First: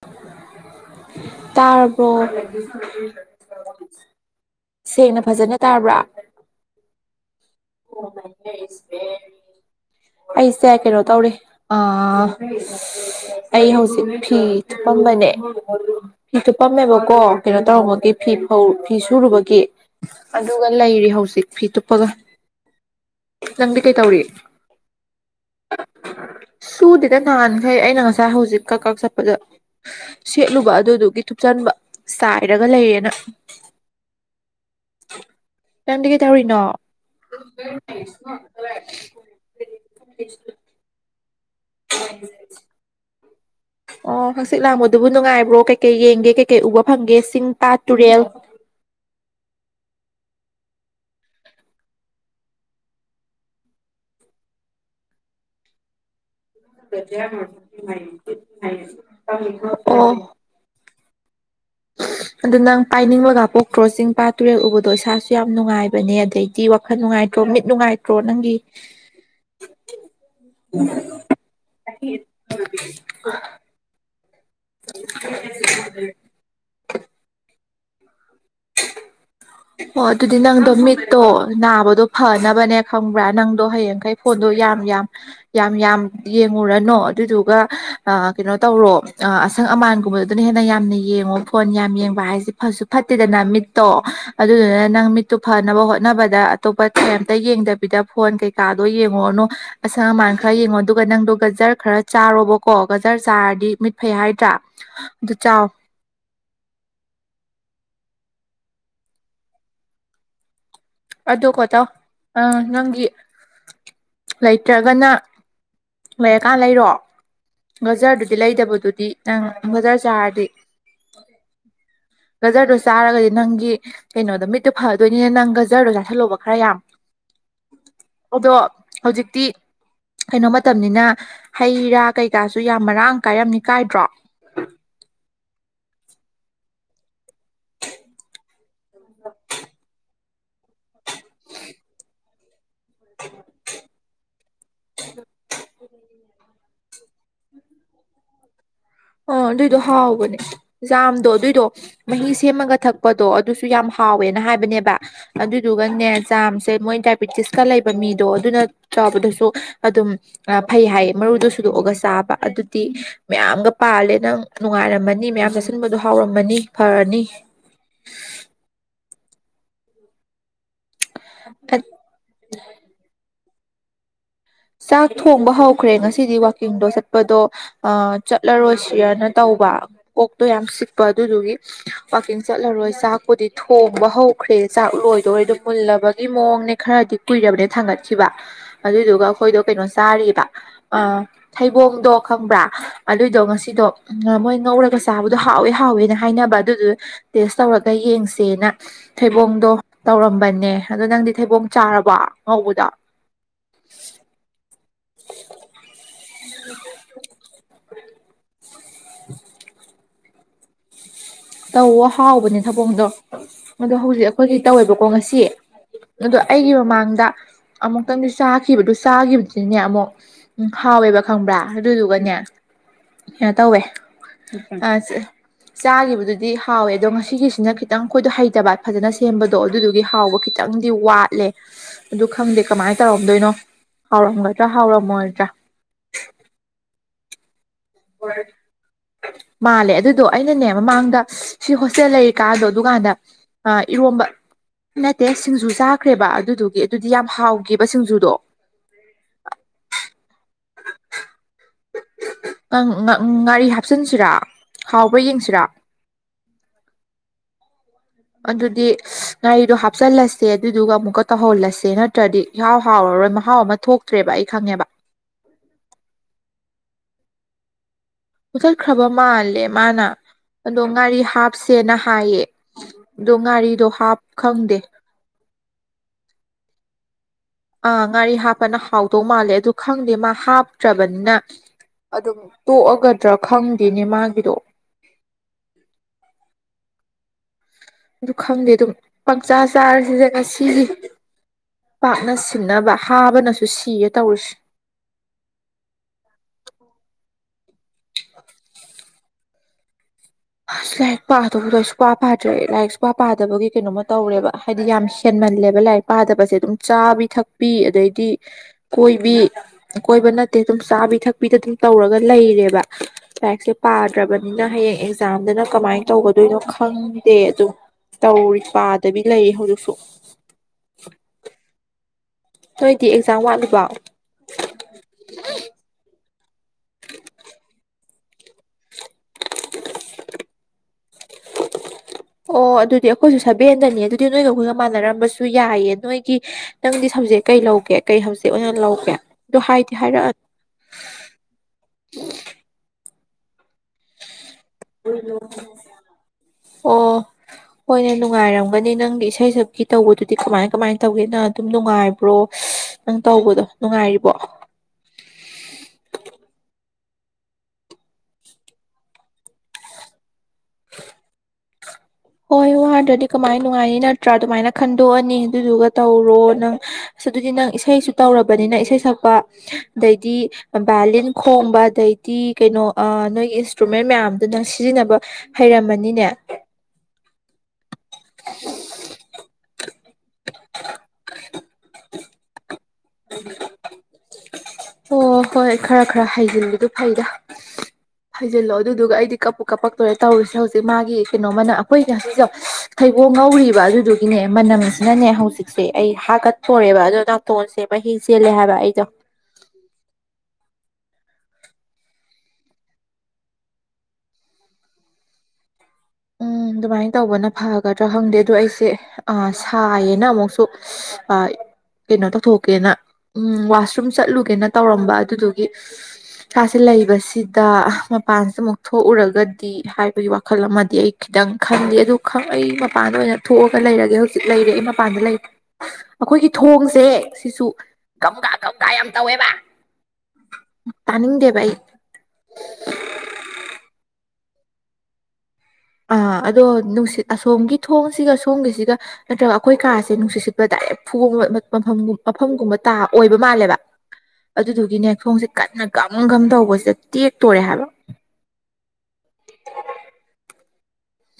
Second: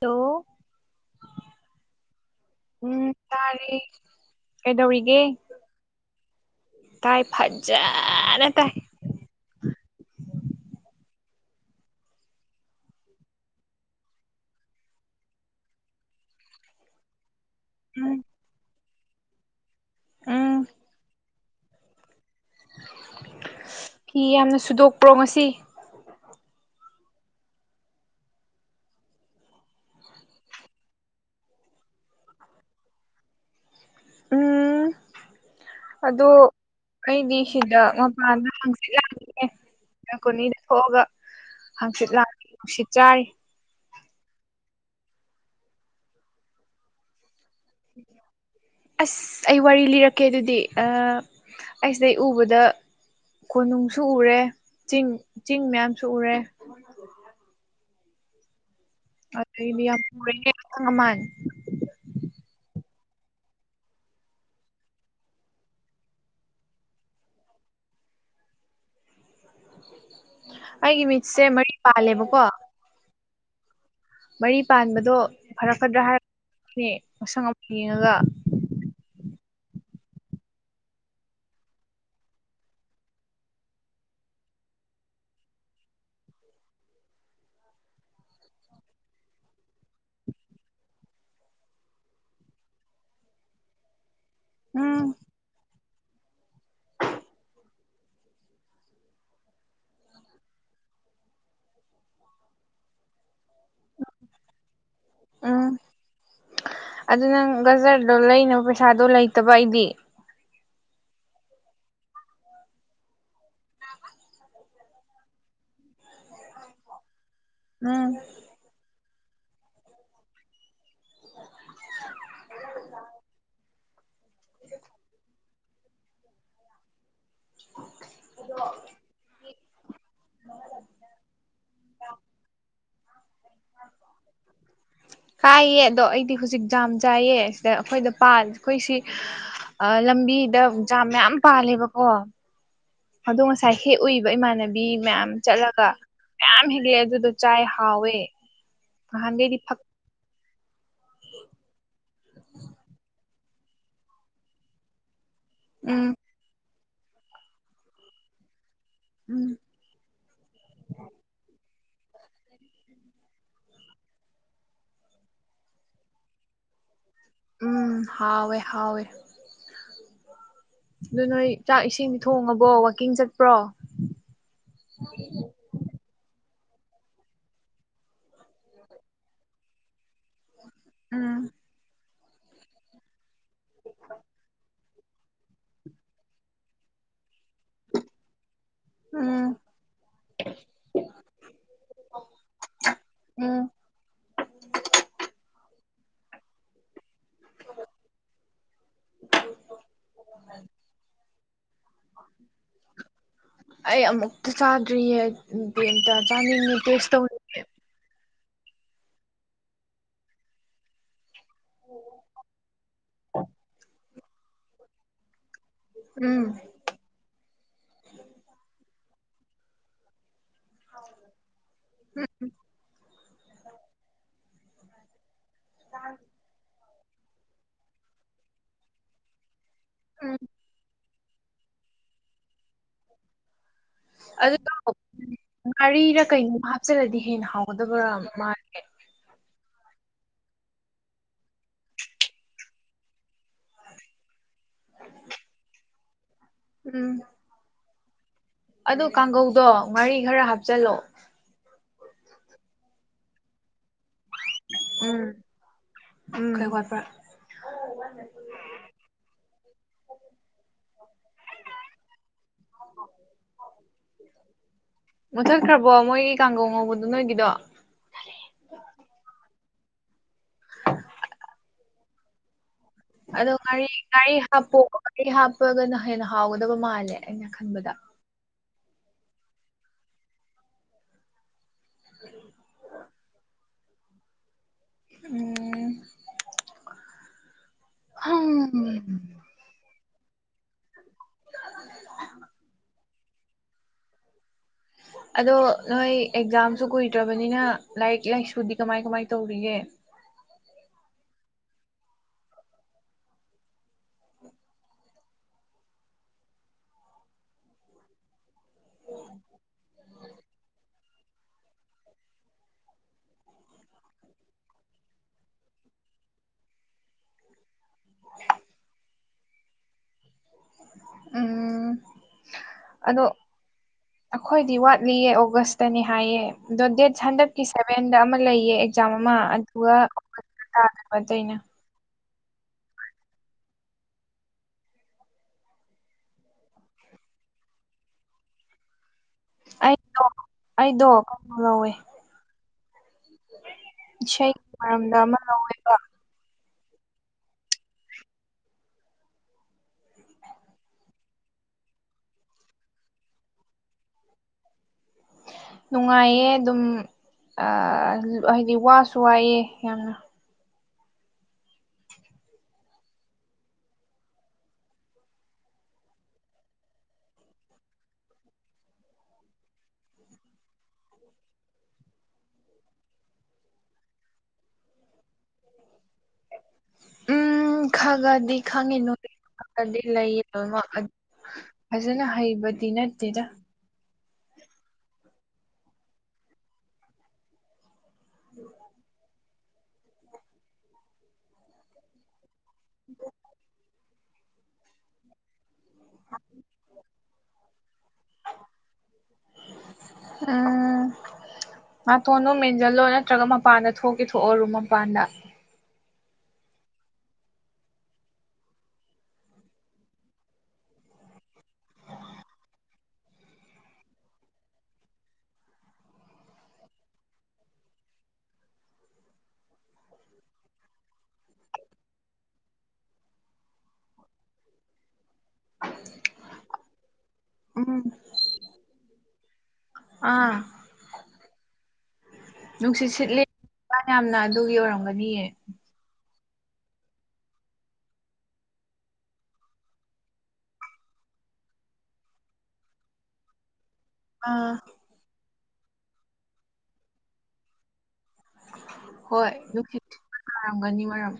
Hello ꯇꯔꯕ ꯎꯝ ꯇꯥꯔꯦ ꯁꯦꯡꯅ ꯀꯩꯗꯧꯔꯤꯒꯦ ꯐꯖꯅ ꯇꯥꯔꯕ꯭ꯔꯥ ꯇꯥꯏ ꯐꯥꯠ ꯑꯩꯁꯦ ꯀꯩꯅꯣ ꯇꯧꯔꯤ ꯑ ꯑꯩ ꯍꯧꯖꯤꯛ ꯐꯤ ꯊꯨꯞꯄꯝꯕꯅꯦ ꯍꯁꯨ ꯄꯝꯃꯦꯕꯣ ꯀꯣ ꯀꯩꯅꯣ ꯇꯧꯔꯨꯕꯒꯤ ꯎꯝ ꯐꯤ ꯐꯤ ꯁꯨꯔꯨꯕꯒꯤ ꯎꯝ ꯑꯗꯨꯒ ꯂꯩꯔꯤ ꯍꯧꯖꯤꯛ ꯐꯤ ꯇꯨꯞꯄꯒ ꯅꯪꯗꯤ ꯐꯤ ꯀꯩꯇꯧꯔꯤ ꯌꯥꯝꯅ ꯁꯨꯗꯣꯛꯄ꯭ꯔꯣ ꯉꯁꯤ ꯁꯨꯗꯤꯗ ꯅꯅꯥꯍꯥꯟꯈꯩ ꯑꯩꯅ ꯉꯁꯥꯏ ꯍꯧꯖꯤꯛ ꯀꯛ ꯀꯛ ꯆꯠꯄꯗ ꯁꯦꯠꯂꯨꯕ ꯑꯗꯨꯗꯨꯒꯤ ꯊꯨꯞꯆꯟꯕ ꯆꯥꯏꯔꯒ ꯂꯩꯌꯦꯅ ꯎꯝ ꯅꯪꯗꯤ ꯀꯩ ꯑꯗꯣ ꯇꯧꯔꯤꯅꯣ ꯑꯩꯗꯤ ꯁꯤꯗ ꯃꯄꯥꯟꯅ ꯍꯥꯡꯁꯤꯂꯉꯉꯦ ꯀꯣꯅꯤꯗ ꯊꯣꯛꯑꯒ ꯍꯥꯡꯆꯤꯠ ꯂꯥꯡ ꯅꯨꯡꯁꯤꯠ ꯆꯥꯔꯤ ꯑꯣ ꯍꯪꯆꯤꯠ ꯂꯥꯡꯕꯗꯨꯕꯨ ꯅꯨꯡꯉꯥꯏꯕ꯭ꯔꯣ ꯀꯩꯀꯩ ꯌꯦꯡꯒꯦ ꯀꯩꯀꯩ ꯎꯕ ꯐꯪꯒꯦ ꯁꯤꯡ ꯑꯁ ꯑꯩ ꯋꯥꯔꯤ ꯂꯤꯔꯛ ꯑꯣꯀꯦ ꯑꯗꯨꯗꯤ ꯑꯩꯁꯤꯗꯩ ꯎꯕꯗ ꯀꯣꯅꯨꯡꯁꯨ ꯎꯔꯦ ꯆꯤꯡ ꯆꯤꯡ ꯃꯌꯥꯝꯁꯨ ꯎꯔꯦ ꯀꯖ ꯃ ꯑꯗꯨꯗꯗꯤ ꯌꯥꯝ ꯄꯨꯟ ꯗ ꯑꯗ ꯅꯪ ꯄꯥꯏꯅꯤꯡꯕꯒ ꯄꯣꯛꯇ꯭ꯔꯣ ꯆꯤꯡ ꯄꯥꯠ ꯇꯨꯔꯦꯜ ꯎꯕꯗꯣ ꯏꯁꯥꯁꯨ ꯌꯥꯝꯅ ꯅꯨꯡꯉꯥꯏꯕꯅꯦ ꯑꯗꯩꯗꯤ ꯋꯥꯈꯜ ꯅꯨꯡꯉꯥꯏ ꯃꯤꯠ ꯅꯨꯡꯉꯥꯏꯇ꯭ꯔꯣ ꯅꯪꯒꯤ ꯑꯩꯒꯤ ꯃꯤꯠꯁꯦ ꯃꯔꯤ ꯄꯥꯜꯂꯦꯕꯀꯣ ꯑ ꯃꯔꯤ ꯄꯥꯟꯕꯗꯣ ꯐꯔꯛꯀꯗ꯭ꯔꯥ ꯍꯥꯏꯕꯥꯅꯦ ꯑꯁꯪ ꯑꯃꯟ ꯌꯦꯡꯉꯒ ꯑꯣ ꯑꯗꯨꯗꯤ ꯅꯪꯗꯣ ꯃꯤꯠꯇꯣ ꯅꯥꯕꯗꯣ ꯐꯅꯕꯅꯦ ꯈꯪꯕ꯭ꯔꯥ ꯅꯪꯗꯣ ꯍꯌꯦꯡꯈꯩ ꯐꯣꯟꯗꯣ ꯌꯥꯝ ꯌꯥꯝ ꯌꯥꯝ ꯌꯥꯝ ꯌꯦꯡꯉꯨꯔꯅꯣ ꯑꯗꯨꯗꯨꯒ ꯀꯩꯅꯣ ꯇꯧꯔꯣ ꯑꯁꯪ ꯑꯃꯥꯟꯒꯨꯝꯕꯗꯨꯅ ꯍꯦꯟꯅ ꯌꯥꯝꯅ ꯌꯦꯡꯉꯣ ꯐꯣꯟ ꯌꯥꯝ ꯌꯦꯡꯕ ꯍꯥꯏꯁꯦ ꯐꯁꯨ ꯐꯠꯇꯦꯗꯅ ꯃꯤꯠꯇꯣ ꯑꯗꯨꯗꯨꯅ ꯅꯪ ꯎꯝ ꯃꯤꯠꯇꯨ ꯐꯅꯕ ꯍꯣꯠ ꯍꯣꯠꯅꯕꯗ ꯑꯇꯣꯞꯄ ꯀꯔꯤꯝꯇ ꯌꯦꯡꯗꯕꯤꯗ ꯐꯣꯟ ꯀꯩꯀꯥꯗꯣ ꯌꯦꯡꯉꯨꯔꯅꯨ ꯑꯁꯪ ꯑꯃꯥꯟ ꯈꯔ ꯌꯦꯡꯉꯣ ꯑꯗꯨꯒ ꯅꯪꯗꯣ ꯒꯖꯔ ꯈꯔ ꯆꯥꯔꯣꯕꯀꯣ ꯒꯖꯔ ꯆꯥꯔꯗꯤ ꯃꯤꯠ ꯐꯩ ꯍꯥꯏꯗ꯭ꯔꯥ ꯑꯗꯨ ꯆꯥꯎ ꯎꯝ ꯑꯗꯨ ꯅꯪ ꯒꯥꯖꯔ ꯂꯩꯅꯕ ꯄꯩꯁꯥꯗꯣ ꯂꯩꯇꯕ ꯑꯩꯗꯤ ꯑꯗꯨꯗꯣ ꯀꯣꯠꯇ ꯑ ꯅꯪꯒꯤ ꯂꯩꯇ꯭ꯔꯒꯅ ꯂꯩꯔꯀꯥꯟ ꯂꯩꯔꯣ ꯎꯝ ꯕꯖꯥꯔꯗꯨꯗꯤ ꯂꯩꯗꯕꯗꯨꯗꯤ ꯅꯪ ꯒꯖꯔ ꯆꯥꯔꯗꯤ ꯒꯖꯔꯗꯣ ꯆꯥꯔꯒꯗꯤ ꯅꯪꯒꯤ ꯀꯩꯅꯣꯗ ꯃꯤꯠꯇꯣ ꯐꯗꯣꯏꯅꯤꯅꯦ ꯅꯪ ꯒꯖꯔꯗꯣ ꯆꯥꯁꯤꯜꯂꯣꯕ ꯈꯔ ꯌꯥꯝ ꯑꯗꯣ ꯍꯧꯖꯤꯛꯇꯤ ꯀꯩꯅꯣ ꯃꯇꯝꯅꯤꯅ ꯍꯩ ꯔꯥ ꯀꯩꯀꯥꯁꯨ ꯌꯥꯝ ꯃꯔꯥꯡ ꯀꯥꯏꯔꯝꯅꯤ ꯀꯥꯏꯗ꯭ꯔꯣ ꯀꯥꯏꯌꯦ ꯑꯗꯣ ꯑꯩꯗꯤ ꯍꯧꯖꯤꯛ ꯖꯥꯝ ꯆꯥꯏꯌꯦ ꯁꯤꯗ ꯑꯩꯈꯣꯏꯗ ꯑꯩꯈꯣꯏꯁꯤ ꯂꯝꯕꯤ ꯖꯥꯝ ꯃꯌꯥꯝ ꯄꯥꯜꯂꯦꯕꯀꯣ ꯑꯗꯣ ꯉꯁꯥꯏ ꯍꯦꯛ ꯎꯏꯕ ꯏꯃꯥꯟꯅꯕꯤ ꯃꯌꯥꯝ ꯆꯠꯂꯒ ꯀꯌꯥꯝ ꯍꯤꯂꯛꯑꯦ ꯑꯗꯨꯗꯣ ꯆꯥꯏ ꯍꯥꯎꯋꯦ ꯑꯣ ꯅꯍꯥꯟꯈꯩꯗꯤ ꯑꯗꯨꯏꯗꯣ ꯐꯛ ꯍꯥꯎꯕꯅꯦ ꯖꯥꯝꯗꯣ ꯑꯗꯨꯏꯗꯣ ꯃꯍꯤ ꯁꯦꯝꯃꯒ ꯊꯛꯄꯗꯣ ꯑꯗꯨꯁꯨ ꯌꯥꯝ ꯍꯥꯎꯋꯦꯅ ꯍꯥꯏꯕꯅꯦꯕ ꯑꯗꯨꯗꯨꯒꯅꯦ ꯎꯝ ꯖꯝ ꯃꯣꯏ ꯗꯥꯏꯄꯦꯇꯤꯁꯀ ꯂꯩꯕ ꯃꯤꯗꯣ ꯑꯗꯨꯅ ꯆꯥꯎꯕꯗꯁꯨ ꯎꯝ ꯑꯗꯨꯝ ꯐꯩ ꯍꯥꯏ ꯃꯔꯨꯗꯁꯨ ꯊꯨꯗꯣꯛꯑꯒ ꯆꯥꯕ ꯑꯗꯨꯗꯤ ꯃꯌꯥꯝꯒ ꯄꯥꯜꯂꯦ ꯅꯪ ꯅꯨꯡꯉꯥꯏꯔꯝꯃꯅꯤ ꯃꯌꯥꯝ ꯆꯠꯁꯤꯟꯕꯗꯨ ꯍꯥꯎꯔꯝꯃꯅꯤ ꯐꯔꯅꯤ ꯎꯝ ꯍꯥꯎꯏ ꯍꯥꯎꯏ ꯑꯗꯨ ꯅꯣꯏ ꯆꯥꯛ ꯏꯁꯤꯡꯗꯤ ꯊꯣꯡꯉꯕꯣ ꯋꯥꯛꯀꯤꯡ ꯆꯠꯄ꯭ꯔꯣ ꯆꯥꯛ ꯊꯣꯡꯕ ꯍꯧꯈ꯭ꯔꯦ ꯉꯁꯤꯗꯤ ꯋꯥꯀꯤꯡꯗꯣ ꯆꯠꯄꯗꯣ ꯆꯠꯂꯔꯣꯏꯁꯤꯔꯅ ꯇꯧꯕ ꯀꯥꯡ ꯌꯥꯝ ꯆꯤꯛꯄ ꯎꯝ ꯑꯗꯨꯗꯨꯒꯤ ꯋꯥꯛꯀꯤꯡ ꯆꯠꯂꯔꯣꯏ ꯆꯥꯛꯄꯨꯗꯤ ꯊꯣꯡꯕ ꯍꯧꯈ꯭ꯔꯦ ꯆꯥꯛ ꯂꯣꯏꯗꯣꯔꯦ ꯑꯗꯨ ꯃꯨꯜꯂꯕꯒꯤ ꯃꯑꯣꯡꯅꯦ ꯈꯔꯗꯤ ꯀꯨꯏꯔꯕꯅꯦ ꯊꯥꯡꯒꯠꯈꯤꯕ ꯑꯗꯨꯏꯗꯨꯒ ꯎꯝ ꯑꯩꯈꯣꯏꯗꯣ ꯀꯩꯅꯣ ꯆꯥꯔꯤꯕ ꯊꯩꯕꯣꯡꯗꯣ ꯈꯪꯕ꯭ꯔꯥ ꯑꯗꯨꯏꯗꯣ ꯎꯝ ꯉꯁꯤꯗꯣ ꯃꯣꯏ ꯉꯧꯔꯒ ꯆꯥꯕꯗꯣ ꯍꯥꯎꯋꯦ ꯍꯥꯎꯋꯦꯅ ꯍꯥꯏꯅꯕ ꯑꯗꯨꯗ ꯇꯦꯁ ꯇꯧꯔꯒ ꯌꯦꯡꯁꯦꯅ ꯊꯩꯕꯣꯡꯗꯣ ꯇꯧꯔꯝꯕꯅꯦ ꯑꯗꯣ ꯅꯪꯗꯤ ꯊꯩꯕꯣꯡ ꯆꯥꯔꯕ ꯉꯧꯕꯗ ꯆꯥꯗꯔꯤꯌꯦ ꯆꯥꯅꯤꯡꯅꯤ ꯇꯦꯁꯇ꯭ ꯇꯧꯅꯤꯡꯉꯦ꯫ ꯍꯤ ꯇꯧ ꯍꯥꯎꯕꯅꯦ ꯊꯩꯕꯣꯡꯗꯣ ꯑꯗꯣ ꯍꯧꯖꯤꯛ ꯑꯩꯈꯣꯏꯒꯤ ꯇꯧꯋꯦꯕꯀꯣ ꯉꯁꯤ ꯑꯗꯣ ꯎꯝ ꯑꯩꯒꯤ ꯃꯃꯥꯡꯗ ꯑꯃꯨꯛꯇꯪꯗꯤ ꯆꯥꯈꯤꯕꯗꯨ ꯆꯥꯈꯤꯕꯗꯨꯅꯦ ꯑꯃꯨꯛ ꯎꯝ ꯍꯥꯎꯋꯦꯕ ꯈꯪꯕ꯭ꯔꯥ ꯑꯗꯨꯗꯨꯒꯅꯦ ꯀꯩꯅꯣ ꯇꯧꯋꯦ ꯑ ꯆꯥꯈꯤꯕꯗꯨꯗꯤ ꯍꯥꯎꯋꯦ ꯑꯗꯣ ꯉꯁꯤꯒꯤꯁꯤꯅ ꯈꯤꯇꯪ ꯑꯩꯈꯣꯏꯗꯣ ꯍꯩꯇꯕ ꯐꯖꯅ ꯁꯦꯝꯕꯗꯣ ꯑꯗꯨꯗꯨꯒꯤ ꯎꯝ ꯍꯥꯎꯕ ꯈꯤꯇꯪꯗꯤ ꯋꯥꯠ ꯆꯠꯂꯦ ꯑꯗꯨ ꯈꯪꯗꯦ ꯀꯃꯥꯏꯅ ꯇꯧꯔꯝꯗꯣꯏꯅꯣ ꯑꯗꯨ ꯍꯥꯎꯔꯝꯒꯗ꯭ꯔꯥ ꯍꯥꯎꯔꯝꯃꯣꯏꯗ꯭ꯔꯥ ꯉꯥꯔꯤꯔ ꯀꯩꯅꯣꯝ ꯍꯥꯞꯆꯤꯜꯂꯗꯤ ꯍꯦꯟꯅ ꯍꯥꯎ ꯃꯗꯕꯔ ꯃꯥ ꯃꯥꯜꯂꯦ ꯑꯗꯨꯗꯣ ꯑꯩꯅꯅꯦ ꯃꯃꯥꯡꯗ ꯁꯤ ꯍꯣꯁꯇꯦꯜ ꯂꯩꯔꯤꯀꯥꯗꯣ ꯑꯗꯨꯀꯥꯟꯗ ꯏꯔꯣꯝꯕ ꯅꯠꯇꯦ ꯁꯤꯡꯖꯨ ꯆꯥꯈ꯭ꯔꯦꯕ ꯑꯗꯨꯗꯨꯒꯤ ꯑꯗꯨꯗꯤ ꯎꯝ ꯌꯥꯝ ꯍꯥꯎꯈꯤꯕꯕ ꯁꯤꯡꯖꯨꯗꯣ ꯑꯗꯨ ꯀꯥꯡꯒꯧꯗꯣ ꯉꯥꯔꯤ ꯈꯔ ꯍꯥꯞꯆꯤꯜꯂꯣ ꯎ ꯉꯒꯥꯔꯤ ꯍꯥ ꯍꯥꯞꯆꯤꯟꯁꯤꯔ ꯍꯥꯎꯕ ꯎꯝ ꯌꯦꯡꯁꯤꯔ ꯈꯔ ꯋꯥꯠꯄ꯭ꯔꯥ ꯑꯗꯨꯗꯤ ꯉꯥꯔꯤꯗꯣ ꯍꯥꯞꯆꯜꯂꯁꯦ ꯑꯗꯨꯗꯨꯒ ꯑꯃꯨꯛ ꯇꯧꯍꯜꯂꯁꯦ ꯅꯠꯇ꯭ꯔꯗꯤ ꯍꯍꯥꯎ ꯍꯥꯎꯔꯔꯣꯏ ꯃꯍꯥꯎ ꯑꯃ ꯊꯣꯛꯇ꯭ꯔꯦꯕ ꯑꯩ ꯈꯪꯉꯦꯕ ꯗ ꯃꯨꯊꯠꯈ꯭ꯔꯕ ꯃꯥꯜꯂꯦ ꯃꯥꯅ ꯑꯗꯣ ꯉꯥꯔꯤ ꯍꯥꯞꯁꯦꯅ ꯍꯥꯏꯌꯦ ꯑꯗꯣ ꯉꯥꯔꯤ ꯉꯥꯔꯤꯗꯣ ꯍꯥꯞ ꯉꯥꯔꯤ ꯍꯥꯞꯄꯣ ꯈꯪꯗꯦ ꯉꯥꯔꯤ ꯍꯥꯞꯄꯒꯅ ꯍꯦꯟꯅ ꯍꯥꯎꯒꯗꯕ ꯃꯥꯜꯂꯦ ꯑꯩꯅ ꯈꯟꯕꯗ ꯑꯥ ꯉꯥꯔꯤ ꯍꯥꯞꯄꯅ ꯍꯥꯎꯗꯧ ꯃꯥꯜꯂꯦ ꯑꯗꯨ ꯈꯪꯗꯦ ꯃꯥ ꯍꯥꯞꯇ꯭ꯔꯕꯅꯤꯅ ꯑꯗꯨꯝ ꯇꯣꯛꯑꯒꯗ꯭ꯔꯥ ꯈꯪꯗꯦꯅꯦ ꯃꯥꯒꯤꯗꯣ ꯎꯝ ꯑꯗꯨ ꯍꯝ ꯈꯪꯗꯦ ꯑꯗꯨꯝ ꯄꯪꯆꯥ ꯆꯥꯔꯁꯤꯁ ꯉꯁꯤꯗꯤ ꯄꯥꯛꯅ ꯁꯤꯟꯅꯅꯕ ꯍꯥꯕꯅꯁꯨ ꯁꯤꯒ ꯇꯧꯔꯁꯤ ꯑꯗꯣ ꯅꯣꯏ ꯑꯦꯛꯖꯥꯝꯁꯨ ꯀꯨꯏꯗ꯭ꯔꯕꯅꯤꯅ ꯂꯥꯏꯔꯤꯛ ꯂꯥꯏꯁꯨꯨꯗꯤ ꯀꯃꯥꯏ ꯀꯃꯥꯏ ꯇꯧꯔꯤꯌꯦ ꯑꯁ ꯂꯥꯏꯔꯤꯛ ꯄꯥꯗꯕꯗꯣ ꯁꯀ꯭ꯋꯥ ꯄꯥꯗ꯭ꯔꯦ ꯂꯥꯏꯔꯤꯛ ꯁꯀ꯭ꯋꯥ ꯄꯥꯗꯕꯒꯤ ꯀꯩꯅꯣꯃ ꯇꯧꯔꯦꯕ ꯍꯥꯏꯗꯤ ꯌꯥꯝ ꯍꯦꯟꯅ ꯜꯂꯦꯕ ꯂꯥꯏꯔꯤꯛ ꯄꯥꯗꯕꯁꯦ ꯑꯗꯨꯝ ꯆꯥꯕꯤ ꯊꯛꯄꯤ ꯑꯗꯩꯗꯤ ꯀꯣꯏꯕꯤ ꯀꯣꯏꯕꯅ ꯅꯠꯇꯦ ꯑꯗꯨꯝ ꯆꯥꯕꯤ ꯊꯛꯄꯤꯗ ꯑꯗꯨꯝ ꯇꯧꯔꯒ ꯂꯩꯔꯦꯕ ꯂꯥꯏꯔꯤꯛꯁꯦ ꯄꯥꯗ꯭ꯔꯕꯅꯤꯅ ꯍꯌꯦꯡ ꯑꯦꯛꯖꯥꯝꯗꯅ ꯀꯃꯥꯏꯅ ꯇꯧꯒꯗꯣꯏꯅꯣ ꯈꯪꯗꯦ ꯑꯗꯣ ꯇꯧꯔꯤ ꯄꯥꯗꯕꯤ ꯂꯩ ꯍꯧꯖꯤꯛꯁꯨ ꯑ ꯅꯣꯏꯗꯤ ꯑꯗꯣ ꯑꯦꯛꯖꯥꯝ ꯋꯥꯠꯂꯤꯕꯣ ꯑꯩꯈꯣꯏꯗꯤ ꯋꯥꯠꯂꯤꯌꯦ ꯑꯣꯒꯁꯇꯅꯤ ꯍꯥꯏꯌꯦ ꯑꯗꯣ ꯗꯦꯠ ꯍꯟꯗꯛꯀꯤ ꯁꯚꯦꯟꯗ ꯑꯃ ꯂꯩꯌꯦ ꯆꯥꯃ ꯑꯃ ꯑꯗꯨꯒ ꯇꯥꯗ ꯑꯩꯅ ꯑꯣ ꯑꯗꯨꯗꯤ ꯑꯩꯈꯣꯏꯁꯨ ꯁꯚꯦꯟꯗꯅꯤ ꯑꯗꯨꯗꯤ ꯅꯣꯏꯒ ꯑꯩꯈꯣꯏꯒ ꯃꯥꯟꯅꯔꯝꯕꯁꯨ ꯌꯥꯏꯌꯦ ꯅꯣꯏꯒꯤ ꯅꯪꯗꯤ ꯁꯕꯖꯦꯛ ꯀꯩ ꯂꯧꯒꯦ ꯀꯩ ꯍꯧꯖꯤꯛ ꯑꯣꯏꯅ ꯂꯧꯒꯦ ꯗꯣ ꯍꯥꯏꯥꯏꯗꯤ ꯍꯥꯏꯔ ꯑꯩꯗꯣ ꯑꯩꯗꯣ ꯀꯩꯅꯣ ꯂꯧꯋꯦ ꯏꯁꯩꯒꯤ ꯃꯔꯝꯗ ꯑꯃ ꯂꯧꯋꯦꯕ ꯑꯣ ꯍꯣꯏꯅꯦ ꯅꯨꯡꯉꯥꯏꯔꯝꯒꯅꯤ ꯅꯪꯗꯤ ꯏꯁꯩ ꯁꯛꯀꯤ ꯇꯧꯕꯗꯨꯗꯤ ꯀꯃꯥꯏ ꯀꯃꯥꯏꯅ ꯇꯧꯒꯦꯅꯪ ꯑꯗꯨꯝ ꯅꯨꯡꯉꯥꯏꯕ꯭ꯔꯣ ꯅꯪ ꯇꯧꯕꯗꯣ ꯅꯨꯡꯉꯥꯏꯔꯤꯕꯣ ꯑ ꯍꯥꯏꯗꯤ ꯋꯥꯁꯨ ꯋꯥꯏꯑꯦ ꯌꯥꯝꯅ [unintelligible] ꯍꯣꯏ ꯋꯥꯗ꯭ꯔꯗꯤ ꯀꯃꯥꯏ ꯅꯨꯡꯉꯥꯏꯅꯤ ꯅꯠꯇ꯭ꯔꯥ ꯑꯗꯨꯃꯥꯏꯅ ꯈꯟꯗꯣꯛꯑꯅꯤ ꯑꯗꯨꯗꯨꯒ ꯇꯧꯔꯣ ꯅꯪ ꯑꯁ ꯑꯗꯨꯗꯤ ꯅꯪ ꯏꯁꯩꯁꯨ ꯇꯧꯔꯕꯅꯤꯅ ꯏꯁꯩ ꯁꯛꯄ ꯑꯗꯩꯗꯤ ꯚꯥꯏꯂꯤꯟ ꯈꯣꯡꯕ ꯑꯗꯩ ꯇꯤ ꯀꯩꯅꯣ ꯅꯣꯏꯒꯤ ꯏꯟꯁꯇ꯭ꯔꯨꯃꯦꯟ ꯃꯌꯥꯝꯗꯨꯣ ꯅꯪ ꯁꯤꯖꯤꯟꯅꯕ ꯍꯩꯔꯝꯃꯅꯤꯅꯦ ꯎꯝ ꯈꯗꯤꯛ ꯍꯪꯉꯦ ꯅꯣꯔꯤ ꯗꯤ ꯂꯩꯌꯦꯕ ꯑꯃ ꯐꯖꯅ ꯍꯩꯕꯗꯤ ꯅꯠꯇꯦꯗ ꯑꯣ ꯍꯣꯏ ꯈꯔ ꯈꯔ ꯍꯩꯖꯤꯟꯕꯗꯨ ꯐꯩꯗ ꯍꯩꯖꯤꯜꯂꯣ ꯑꯗꯨꯗꯨꯒ ꯑꯩꯗꯤ ꯀꯞꯄꯨ ꯀꯞꯄꯛꯇꯣꯔꯦ ꯇꯧꯔꯤꯁꯦ ꯍꯧꯖꯤꯛ ꯃꯥꯒꯤ ꯀꯩꯅꯣꯃꯅ ꯑꯩꯈꯣꯏꯒꯤ ꯍꯧꯖꯤꯛꯁꯨ ꯊꯩꯕꯣꯡ ꯉꯧꯔꯤꯕ ꯑꯗꯨꯗꯨ ꯒꯤꯅꯦ ꯃꯅꯝꯁꯤꯅꯅꯦ ꯍꯧꯖꯤꯛꯁꯦ ꯑꯩ ꯍꯥꯀꯠꯊꯣꯔꯦꯕ ꯑꯗꯣ ꯅꯥꯇꯣꯟꯁꯦ ꯃꯍꯤ ꯆꯦꯜꯂꯦ ꯍꯥꯏꯕ ꯑꯩꯗꯣ ꯎꯝ ꯎꯝ ꯇꯣꯟꯗꯨ ꯃꯦꯟꯁꯤꯜꯂꯣ ꯅꯠꯇ꯭ꯔꯒ ꯃꯄꯥꯟꯗ ꯊꯣꯛꯀꯦ ꯊꯣꯛꯑꯔꯨ ꯃꯄꯥꯟꯗ [unintelligible] ꯎꯝ ꯑꯗꯨꯃꯥꯏꯅ ꯇꯧꯕꯅ ꯐꯒꯗ꯭ꯔꯥ ꯈꯪꯗꯦ ꯑꯗꯣ ꯑꯩꯁꯦ ꯁꯥꯏꯌꯦꯅ ꯑꯃꯨꯛꯁꯨ ꯀꯩꯅꯣ ꯇꯧꯊꯣꯛꯀꯦꯅ ꯎꯝ ꯋꯥꯁꯔꯨꯝ ꯆꯠꯂꯨꯒꯦꯅ ꯇꯧꯔꯝꯕ ꯑꯗꯨꯗꯨꯒꯤ ꯏꯁꯥꯁꯦ ꯂꯩꯕꯁꯤꯗ ꯃꯄꯥꯟꯁꯤꯗ ꯑꯃꯨꯛ ꯊꯣꯛꯎꯔꯒꯗꯤ ꯍꯥꯏꯕꯒꯤ ꯋꯥꯈꯜ ꯑꯃ ꯗꯤ ꯑꯩ ꯈꯤꯇꯪ ꯈꯪꯗꯦ ꯑꯗꯨ ꯈꯪ ꯑꯩ ꯃꯄꯥꯟꯗ ꯑꯣꯏꯅ ꯊꯣꯛꯑꯒ ꯂꯩꯔꯒꯦ ꯍꯧꯖꯤꯛ ꯂꯩꯔꯦ ꯑꯩ ꯃꯄꯥꯟꯗ ꯂꯩꯔꯦ ꯑꯩꯈꯣꯏꯒꯤ ꯊꯣꯡꯁꯦ ꯁꯤꯁꯨ ꯎꯝ ꯀꯒꯥ ꯝꯒ ꯌꯥꯝ ꯇꯧꯋꯦꯕ ꯑꯥ ꯏꯠ ꯅꯨꯡꯁꯤꯠ ꯁꯤꯠꯂꯤ ꯌꯥꯝꯅ ꯑꯗꯨꯒꯤ ꯑꯣꯏꯔꯝꯒꯅꯤꯌꯦ ꯑ ꯑꯗꯣ ꯅꯨꯡꯁꯤꯠ ꯑꯁꯣꯝꯒꯤ ꯊꯣꯡꯁꯤꯒ ꯑ ꯁꯣꯝꯒꯤꯁꯤꯒ ꯅꯠꯇ꯭ꯔꯒ ꯑꯩꯈꯣꯏ ꯀꯥꯁꯦ ꯅꯨꯡꯁꯤꯠ ꯁꯤꯠꯄ ꯗꯥꯏꯔꯦꯛ ꯕ ꯃꯐꯝ ꯃꯐꯝꯒꯨꯝꯕ ꯇꯥ ꯑꯣꯏꯕ ꯃꯥꯜꯂꯦꯕ ꯑꯥ ꯑꯗꯨꯗꯨꯒꯤꯅꯦ ꯊꯣꯡꯁꯦ ꯀꯟꯅ ꯒꯝ ꯝ ꯇꯧꯕꯁꯤꯗ ꯇꯦꯛꯇꯣꯔꯦ ꯍꯥꯏꯕ ꯍꯣꯏ ꯅꯨꯡꯁꯤꯥꯔꯝꯒꯅꯤ ꯃꯔꯝ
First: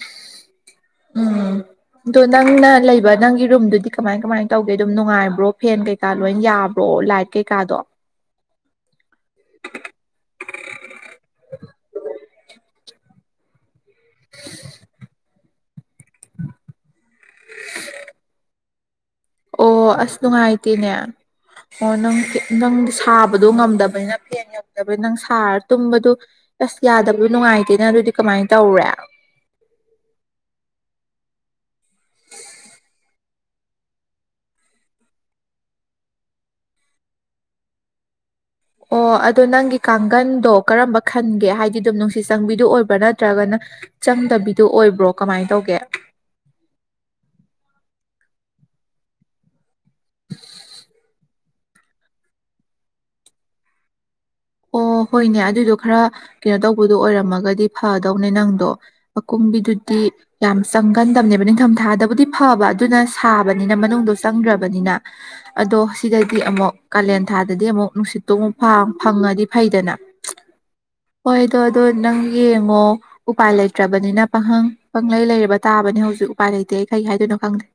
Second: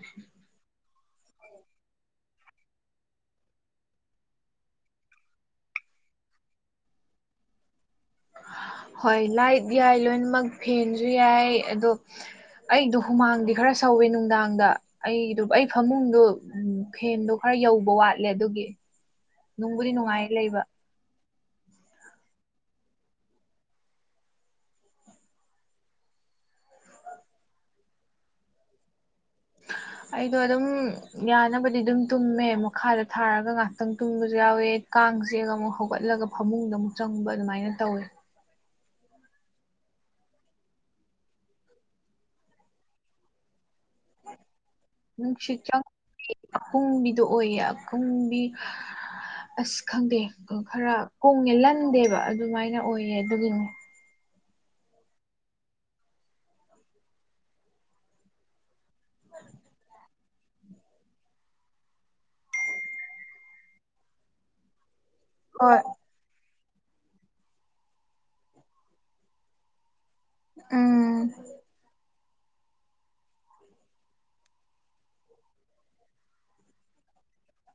ꯑ ꯑꯗꯣ ꯅꯪꯅ ꯂꯩꯕ ꯅꯪꯒꯤ ꯔꯨꯝꯗꯨꯗꯤ ꯀꯃꯥꯏ ꯀꯃꯥꯏꯅ ꯇꯧꯒꯦ ꯑꯗꯨꯝ ꯅꯨꯡꯉꯥꯏꯕ꯭ꯔꯣ ꯐꯦꯟ ꯀꯩꯀꯥ ꯂꯣꯏꯅ ꯌꯥꯕ꯭ꯔꯣ ꯂꯥꯏꯛ ꯀꯦ ꯀꯥꯗꯣ ꯍꯣꯏ ꯂꯥꯏꯠ ꯌꯥꯏ ꯂꯣꯏꯅꯃꯛ ꯐꯦꯟꯁꯨ ꯌꯥꯏ ꯑꯗꯣ ꯑꯩꯗ ꯍꯨꯃꯥꯡꯗꯤ ꯈꯔ ꯁꯧꯋꯦ ꯅꯨꯡꯗꯥꯡꯗ ꯑꯩꯗꯨ ꯑꯩ ꯐꯃꯨꯡꯗꯨꯣ ꯎꯝ ꯐꯦꯟꯗꯣ ꯈꯔ ꯌꯧꯕ ꯋꯥꯠꯂꯦ ꯑꯗꯨꯒꯤ ꯑꯣ ꯅꯨꯡꯕꯨꯗꯤ ꯑꯁ ꯅꯨꯡꯉꯥꯏ ꯂꯩꯕ ꯅꯨꯡꯉꯥꯏꯇꯦꯅꯦ ꯑꯣ ꯅꯪ ꯅꯪ ꯁꯥꯕꯗꯣ ꯉꯝꯗꯕꯅꯤꯅ ꯐꯦꯟ ꯉꯧꯗꯕꯅꯤꯅ ꯅꯪ ꯁꯥꯔ ꯇꯨꯝꯕꯗꯨ ꯑꯁ ꯌꯥꯗꯕꯗꯨ ꯅꯨꯡꯉꯥꯏꯇꯦꯅ ꯑꯗꯨꯗꯤ ꯀꯃꯥꯏꯅ ꯇꯧꯔꯦ ꯑꯩꯗ ꯑꯗꯨ ꯑꯗꯨꯝ ꯌꯥꯅꯕꯗꯤ ꯑꯗꯨꯝ ꯇꯨꯝꯃꯦ ꯃꯈꯥꯗ ꯊꯥꯔꯒ ꯉꯍꯥꯛꯇꯪ ꯇꯨꯝꯕꯁꯨ ꯌꯥꯎꯋꯦ ꯀꯥꯡꯁꯦ ꯑꯃꯨꯛ ꯍꯧꯒꯠꯂ ꯆꯂꯒ ꯐꯃꯨꯡꯗ ꯑꯃꯨꯛ ꯆꯪꯕ ꯑꯗꯨꯃꯥꯏꯅ ꯇꯧꯋꯦ ꯑꯣ ꯑꯗꯨꯗꯣ ꯅꯪꯒꯤ ꯀꯥꯡꯒꯟꯗꯣ ꯀꯔꯝꯕ ꯈꯟꯒꯦ ꯍꯥꯏꯗꯤ ꯑꯗꯨꯝ ꯅꯨꯡꯁꯤꯠ ꯆꯪꯕꯤꯗꯨ ꯑꯣꯏꯕ꯭ꯔꯥ ꯅꯠꯇ꯭ꯔꯒꯅ ꯆꯪꯗꯕꯤꯗꯨ ꯑꯣꯏꯕ꯭ꯔꯣ ꯀꯃꯥꯏꯅ ꯅꯨꯡꯁꯤ ꯇꯧꯒꯦ ꯆꯪ ꯄꯨꯡ ꯃꯤꯗꯣ ꯑꯣꯏꯌꯦ ꯀꯨꯝꯕꯤ ꯑꯁ ꯈꯪꯗꯦ ꯈꯔ ꯀꯣꯡꯉꯦ ꯂꯟꯗꯦꯕ ꯑꯗꯨꯃꯥꯏꯅ ꯑꯣꯏꯌꯦ ꯑꯗꯨꯒꯤꯅꯦ [inaudible] ꯑꯣ ꯍꯣꯏꯅꯦ ꯑꯗꯨꯗꯣ ꯈꯔ ꯀꯩꯅꯣ ꯇꯧꯕꯗꯣ ꯑꯣꯏꯔꯝꯃꯒꯗꯤ ꯐꯗꯧꯅꯦ ꯅꯪꯗꯣ ꯑꯀꯨꯝꯕꯤꯗꯨꯗꯤ ꯌꯥꯝ ꯆꯪꯒꯟꯗꯕꯅꯦꯕ ꯅꯤꯡꯊꯝꯊꯥꯗꯕꯨꯗꯤ ꯐꯕ ꯑꯗꯨꯅ ꯁꯥꯕꯅꯤꯅ ꯃꯅꯨꯡꯗ ꯆꯪꯗ꯭ꯔꯕꯅꯤꯅ ꯑꯗꯣ ꯍꯣꯏ ꯁꯤꯗꯗꯤ ꯑꯃꯨꯛ ꯀꯥꯂꯦꯟ ꯊꯥꯗꯗꯤ ꯑꯃꯨꯛ ꯅꯨꯡꯁꯤꯠꯇꯣꯡ ꯑꯃ ꯐꯥ ꯐꯪꯉꯗꯤ ꯐꯩꯗꯅ ꯎꯝ ꯍꯣꯏꯗꯣ ꯑꯗꯣ ꯅꯪ ꯌꯦꯡꯉꯣ ꯎꯄꯥꯏ ꯂꯩꯇ꯭ꯔꯕꯅꯤꯅ ꯄꯥꯍꯪ ꯄꯪꯂꯩ ꯂꯩꯔꯕ ꯇꯥꯕꯅꯤ ꯍꯧꯖꯤꯛ ꯎꯄꯥꯏ ꯂꯩꯇꯦ ꯑꯩ ꯀꯔꯤ ꯍꯥꯏꯗꯣꯏꯅꯣ ꯈꯪꯗꯦ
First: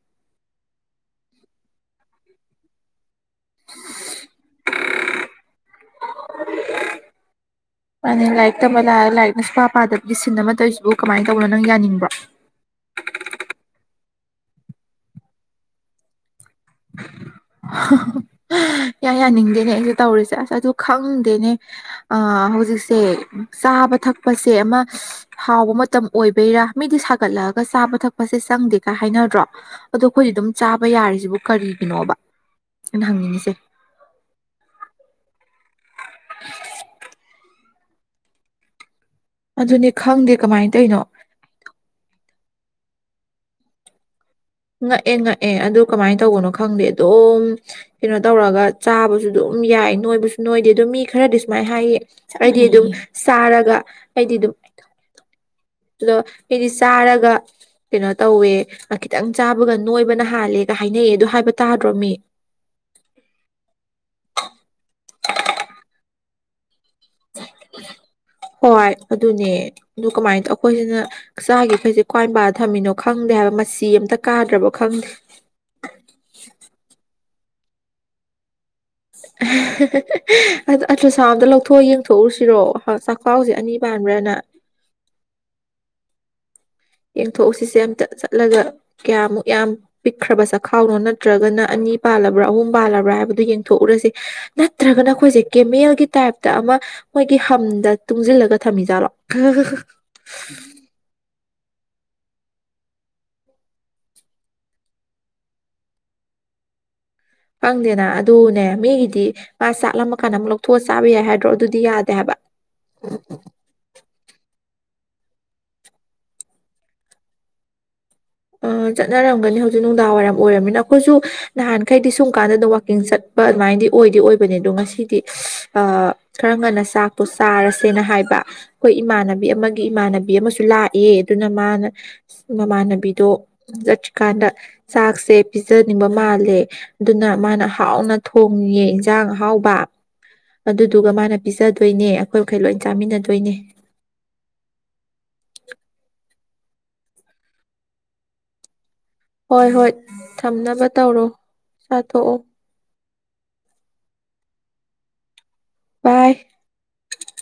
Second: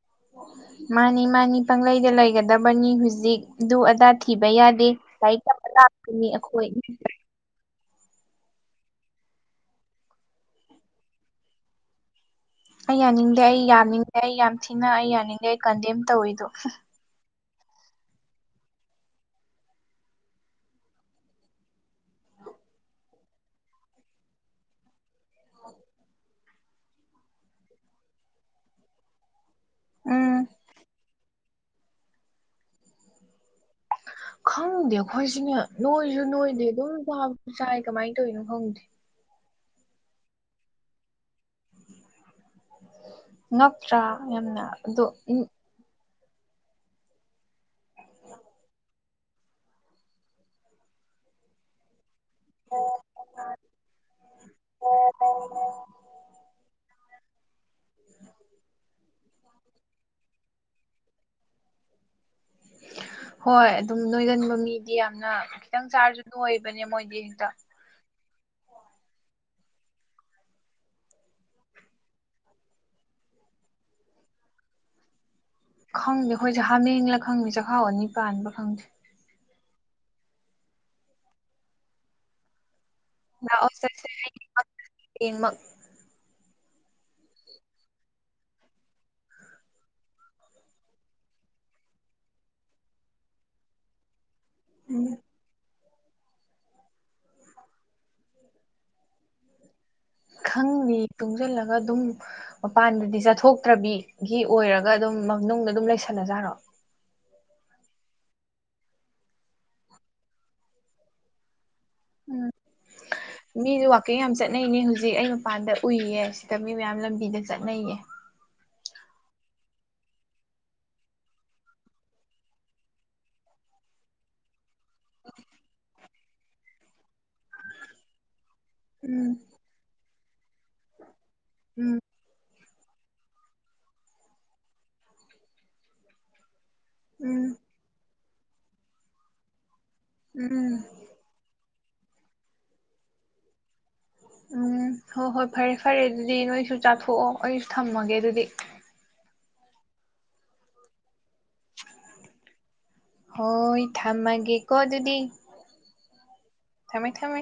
ꯃꯥꯅꯤ ꯃꯥꯅꯤ ꯄꯩꯗ ꯂꯩꯒꯗꯕꯅꯤ ꯍꯧꯖꯤꯛ ꯍꯧꯖꯤꯛꯗꯨ ꯑꯗꯥ ꯊꯤꯕ ꯌꯥꯗꯦ ꯂꯥꯏꯔꯤꯛ ꯇꯝꯕ ꯂꯥꯛꯄꯅꯤ ꯑꯩꯈꯣꯏ ꯃꯥꯅꯤ ꯂꯥꯏꯔꯤꯛ ꯇꯝꯕ ꯂ ꯂꯥꯏꯔꯤꯛ ꯅꯁꯨꯄꯥ ꯄꯥꯗꯕꯒꯤ ꯁꯤꯟ ꯑꯃ ꯇꯧꯔꯤꯁꯤꯕꯨ ꯀꯃꯥꯏꯅ ꯇꯧꯕꯅꯣ ꯅꯪ ꯌꯥꯅꯤꯡꯕꯣ ꯑꯩ ꯌꯥꯅꯤꯡꯗꯦ ꯑꯩ ꯌꯥꯅꯤꯡꯗꯦ ꯑꯩ ꯌꯥꯝ ꯊꯤꯅ ꯑꯩ ꯌꯥꯅꯤꯡꯗꯦ ꯑꯩ ꯀꯟꯗꯦꯝ ꯇꯧꯋꯤꯗꯣ ꯌꯥ ꯌꯥꯅꯤꯡꯗꯦꯅꯦ ꯑꯩꯁꯦ ꯇꯧꯔꯤꯁꯦ ꯑꯁ ꯑꯗꯨ ꯈꯪꯗꯦꯅꯦ ꯑ ꯍꯧꯖꯤꯛꯁꯦ ꯆꯥꯕ ꯊꯛꯄꯁꯦ ꯑꯃ ꯍꯥꯎꯕ ꯃꯇꯝ ꯑꯣꯏꯕꯩꯔꯥ ꯃꯤꯗꯤ ꯁꯥꯒꯠꯂꯛꯑꯒ ꯆꯥꯕ ꯊꯛꯄꯁꯦ ꯆꯪꯗꯦꯒꯥꯏ ꯍꯥꯏꯅꯗ꯭ꯔꯣ ꯑꯗꯣ ꯑꯩꯈꯣꯏꯗꯤ ꯎꯝ ꯑꯗꯨꯝ ꯆꯥꯕ ꯌꯥꯔꯤꯁꯤꯕꯨ ꯀꯔꯤꯒꯤꯅꯣꯕ ꯑꯩꯅ ꯍꯪꯅꯤꯡꯉꯤꯁꯦ ꯈꯪꯗꯦ ꯑꯩꯈꯣꯏꯁꯤꯅꯦ ꯅꯣꯏꯁꯨ ꯅꯣꯏꯗꯦ ꯑꯗꯨꯝꯕꯁꯨ ꯆꯥꯏ ꯀꯃꯥꯏꯅ ꯇꯧꯔꯤꯅꯣ ꯍꯣꯡꯒꯦ ꯑꯗꯨꯅꯦ ꯈꯪꯗꯦ ꯀꯃꯥꯏꯅ ꯇꯔꯤꯅꯣ ꯅ꯭ꯔꯥ ꯉꯛꯑꯦ ꯉꯛꯑꯦ ꯑꯗꯨ ꯀꯃꯥꯏꯅ ꯇꯧ ꯇꯧꯒꯅꯣ ꯈꯪꯗꯦ ꯑꯗꯨꯝ ꯀꯩꯅꯣ ꯇꯧꯔꯒ ꯆꯥꯕꯁꯨ ꯑꯗꯨꯝ ꯌꯥꯏ ꯅꯣꯏꯕꯁꯨ ꯅꯣꯏꯗꯦ ꯑꯗꯨꯣ ꯃꯤ ꯈꯔ ꯈꯔꯗꯤ ꯁꯨꯃꯥꯏꯅ ꯍꯥꯏꯌꯦ ꯑꯩꯗꯤ ꯑꯗꯨꯝ ꯆꯥꯔꯒ ꯑꯩꯗꯤ ꯑꯗꯨꯝ ꯑꯗꯣ ꯑꯩꯗꯤ ꯆꯥꯔꯒ ꯀꯩꯅꯣ ꯇꯧꯋꯦ ꯈꯤꯇꯪ ꯆꯥꯕꯒ ꯅꯣꯏꯕꯅ ꯍꯥꯜꯂꯦꯒ ꯍꯥꯏꯅꯩ ꯑꯗꯨ ꯍꯥꯏꯕ ꯇꯥꯗ꯭ꯔꯣꯃꯤ ꯍꯣꯏ ꯑꯗꯨꯝ ꯅꯣꯏꯒꯟꯕ ꯃꯤꯗꯤ ꯌꯥꯝꯅ ꯈꯤꯇꯪ ꯆꯥꯔꯁꯨ ꯅꯣꯏꯕ ꯅꯣꯏ ꯃꯣꯏꯗꯤꯦꯔꯤꯗ ꯍꯣꯏ ꯑꯗꯨꯅꯦ ꯑꯗꯨ ꯀꯃꯥꯏꯅ ꯇꯧ ꯑꯩꯈꯣꯏꯁꯤꯅ ꯆꯥꯒꯤꯈꯩꯁꯦ ꯀ꯭ꯋꯥꯏꯝꯕ ꯊꯝꯃꯤꯅꯣ ꯈꯪꯕ ꯈꯪꯗꯦ ꯍꯥꯏꯕ ꯃ ꯑꯃꯇ ꯀꯥꯗ꯭ꯔꯕꯣ ꯈꯪꯗꯦ ꯈꯪꯗꯦ ꯑꯩꯈꯣꯏꯁꯦ ꯍꯥꯃꯦꯡꯂ ꯈꯪꯗꯦ ꯆꯈꯥꯎ ꯑꯅꯤ ꯄꯥꯟꯕ ꯈꯪꯗꯦ ꯑꯆ ꯑꯁꯥ ꯑꯝꯇ ꯂꯧꯊꯣꯛꯑ ꯌꯦꯡꯊꯣꯛꯎꯨꯁꯤꯔꯣ ꯆꯥꯛꯈꯥꯎꯁꯦ ꯂꯥꯛꯑꯣ ꯑꯅꯤ ꯆꯠꯁꯦ ꯑꯩ ꯄꯥꯟꯕ꯭ꯔꯅ ꯍꯌꯦꯡꯃꯛ ꯌꯦꯡꯊꯣꯛꯎꯁꯤꯁꯦ ꯑꯝꯇ ꯆꯠꯂꯒ ꯀꯌꯥꯃꯨꯛ ꯌꯥꯝ ꯄꯤꯛꯈ꯭ꯔꯕ ꯆꯈꯥꯎꯅꯣ ꯅꯠꯇ꯭ꯔꯒꯅ ꯂ꯭ꯔ ꯑꯍꯨꯝꯂ꯭ꯔ ꯍꯥꯏꯕ ꯌꯦꯊꯣꯛꯎꯔ ꯅꯠꯇ꯭ꯔꯒꯅ ꯑꯩꯏ ꯇꯥꯏꯞꯇ ꯑꯃ ꯃꯣꯏꯒꯤ ꯍꯝꯗ ꯇꯨꯡꯁꯤꯜꯂꯒ ꯊꯝꯃꯤꯖꯥꯠꯂꯣ ꯈꯪꯅꯤ ꯇꯨꯡꯁꯤꯂ ꯑꯗꯨꯝ ꯃꯄꯥꯟꯗꯗꯤ ꯆꯠꯊꯣꯛꯇ꯭ꯔꯕꯤꯒꯤ ꯑꯣꯏꯔꯒ ꯑꯗꯨꯝ ꯃꯅꯨꯡꯗ ꯑꯗꯨꯝ ꯂꯩꯁꯜꯂꯖꯥꯔꯣ ꯐꯪꯗꯦꯅ ꯑꯗꯨꯅꯦ ꯃꯤꯒꯤꯗꯤ ꯃꯥ ꯆꯠꯂꯝꯃꯀꯥꯟꯗ ꯑꯃꯨꯛ ꯂꯧꯊꯣꯛꯑ ꯆꯥꯕ ꯌꯥꯏ ꯍꯥꯏꯗ꯭ꯔꯣ ꯑꯗꯨꯗꯤ ꯌꯥꯗꯦ ꯍꯥꯏꯕ ꯎꯝ ꯃꯤꯁꯨ ꯋꯥꯋꯥꯛꯀꯤꯡ ꯌꯥꯝ ꯆꯠꯅꯩꯅꯦ ꯍꯧꯖꯤꯛ ꯍꯧꯖꯤꯛ ꯑꯩ ꯃꯄꯥꯟꯗ ꯎꯏꯌꯦ ꯁꯤꯗ ꯃꯤ ꯃꯌꯥꯝ ꯂꯝꯕꯤꯗ ꯆꯠꯅꯩꯌꯦ ꯆꯠꯅꯔꯝꯒꯅꯤ ꯍꯧꯖꯤꯛ ꯅꯨꯡꯗꯥꯡ ꯋꯥꯏꯔꯝ ꯑꯣꯏꯔꯕꯝꯃꯤꯅ ꯑꯩꯈꯣꯏꯁꯨ ꯅꯍꯥꯟꯈꯩꯗꯤ ꯁꯨꯝ ꯀꯥꯟꯗ ꯋꯥꯋꯀꯤꯡ ꯆꯠꯄ ꯑꯗꯨꯃꯥꯏꯅꯗꯤ ꯑꯣꯏꯗꯤ ꯑꯣꯏꯕꯅꯤ ꯑꯗꯣ ꯉꯁꯤꯗꯤ ꯈꯔ ꯉꯟꯅ ꯆꯥꯛ ꯆꯥꯔꯁꯦꯅ ꯍꯥꯏꯕ ꯑꯩꯈꯣꯏ ꯎꯝ ꯏꯃꯥꯟꯅꯕꯤ ꯑꯃꯒꯤ ꯏꯃꯥꯟꯅꯕꯤ ꯑꯃꯁꯨ ꯂꯥꯛꯑꯦ ꯑꯗꯨꯅ ꯃꯥꯅ ꯎꯝ ꯃꯃꯥꯟꯅꯕꯤꯗꯣ ꯆꯠ꯭ꯔꯤꯀꯥꯟꯗ ꯆꯥꯛꯁꯦ ꯄꯤꯖꯅꯤꯡꯕ ꯃꯥꯜꯂꯦ ꯑꯗꯨꯅ ꯎꯝ ꯃꯥꯅ ꯍꯥꯎꯅ ꯊꯣꯡꯉꯑꯦ ꯏꯟꯁꯥꯡ ꯑ ꯍꯥꯎꯕ ꯎꯝ ꯑꯗꯨꯗꯨꯒ ꯃꯥꯅ ꯄꯤꯖ ꯆꯗꯣꯏꯅꯦ ꯑꯩꯈꯣꯏ ꯃꯈꯈꯩ ꯂꯣꯏ ꯆꯥꯃꯤꯟꯅꯗꯣꯏꯅꯦ ꯎꯝ ꯍꯣ ꯍꯣꯏ ꯐꯔꯦ ꯐꯔꯦ ꯑꯗꯨ ꯑꯗꯨꯗꯤ ꯅꯣꯏꯁꯨ ꯆꯥꯊꯣꯛꯑꯣ ꯑꯩꯁꯨ ꯊꯝꯃꯒꯦ ꯑꯗꯨꯗꯤ ꯍꯣꯏ ꯍꯣꯏ ꯊꯝꯅꯕ ꯇꯧꯔꯣ ꯆꯥꯊꯣꯛꯑꯣ ꯍꯣꯏ ꯊꯝꯃꯒꯦ ꯀꯣ ꯑꯗꯨꯤꯗꯤ ꯕꯥꯏ ꯊꯃꯦ ꯊꯃꯦ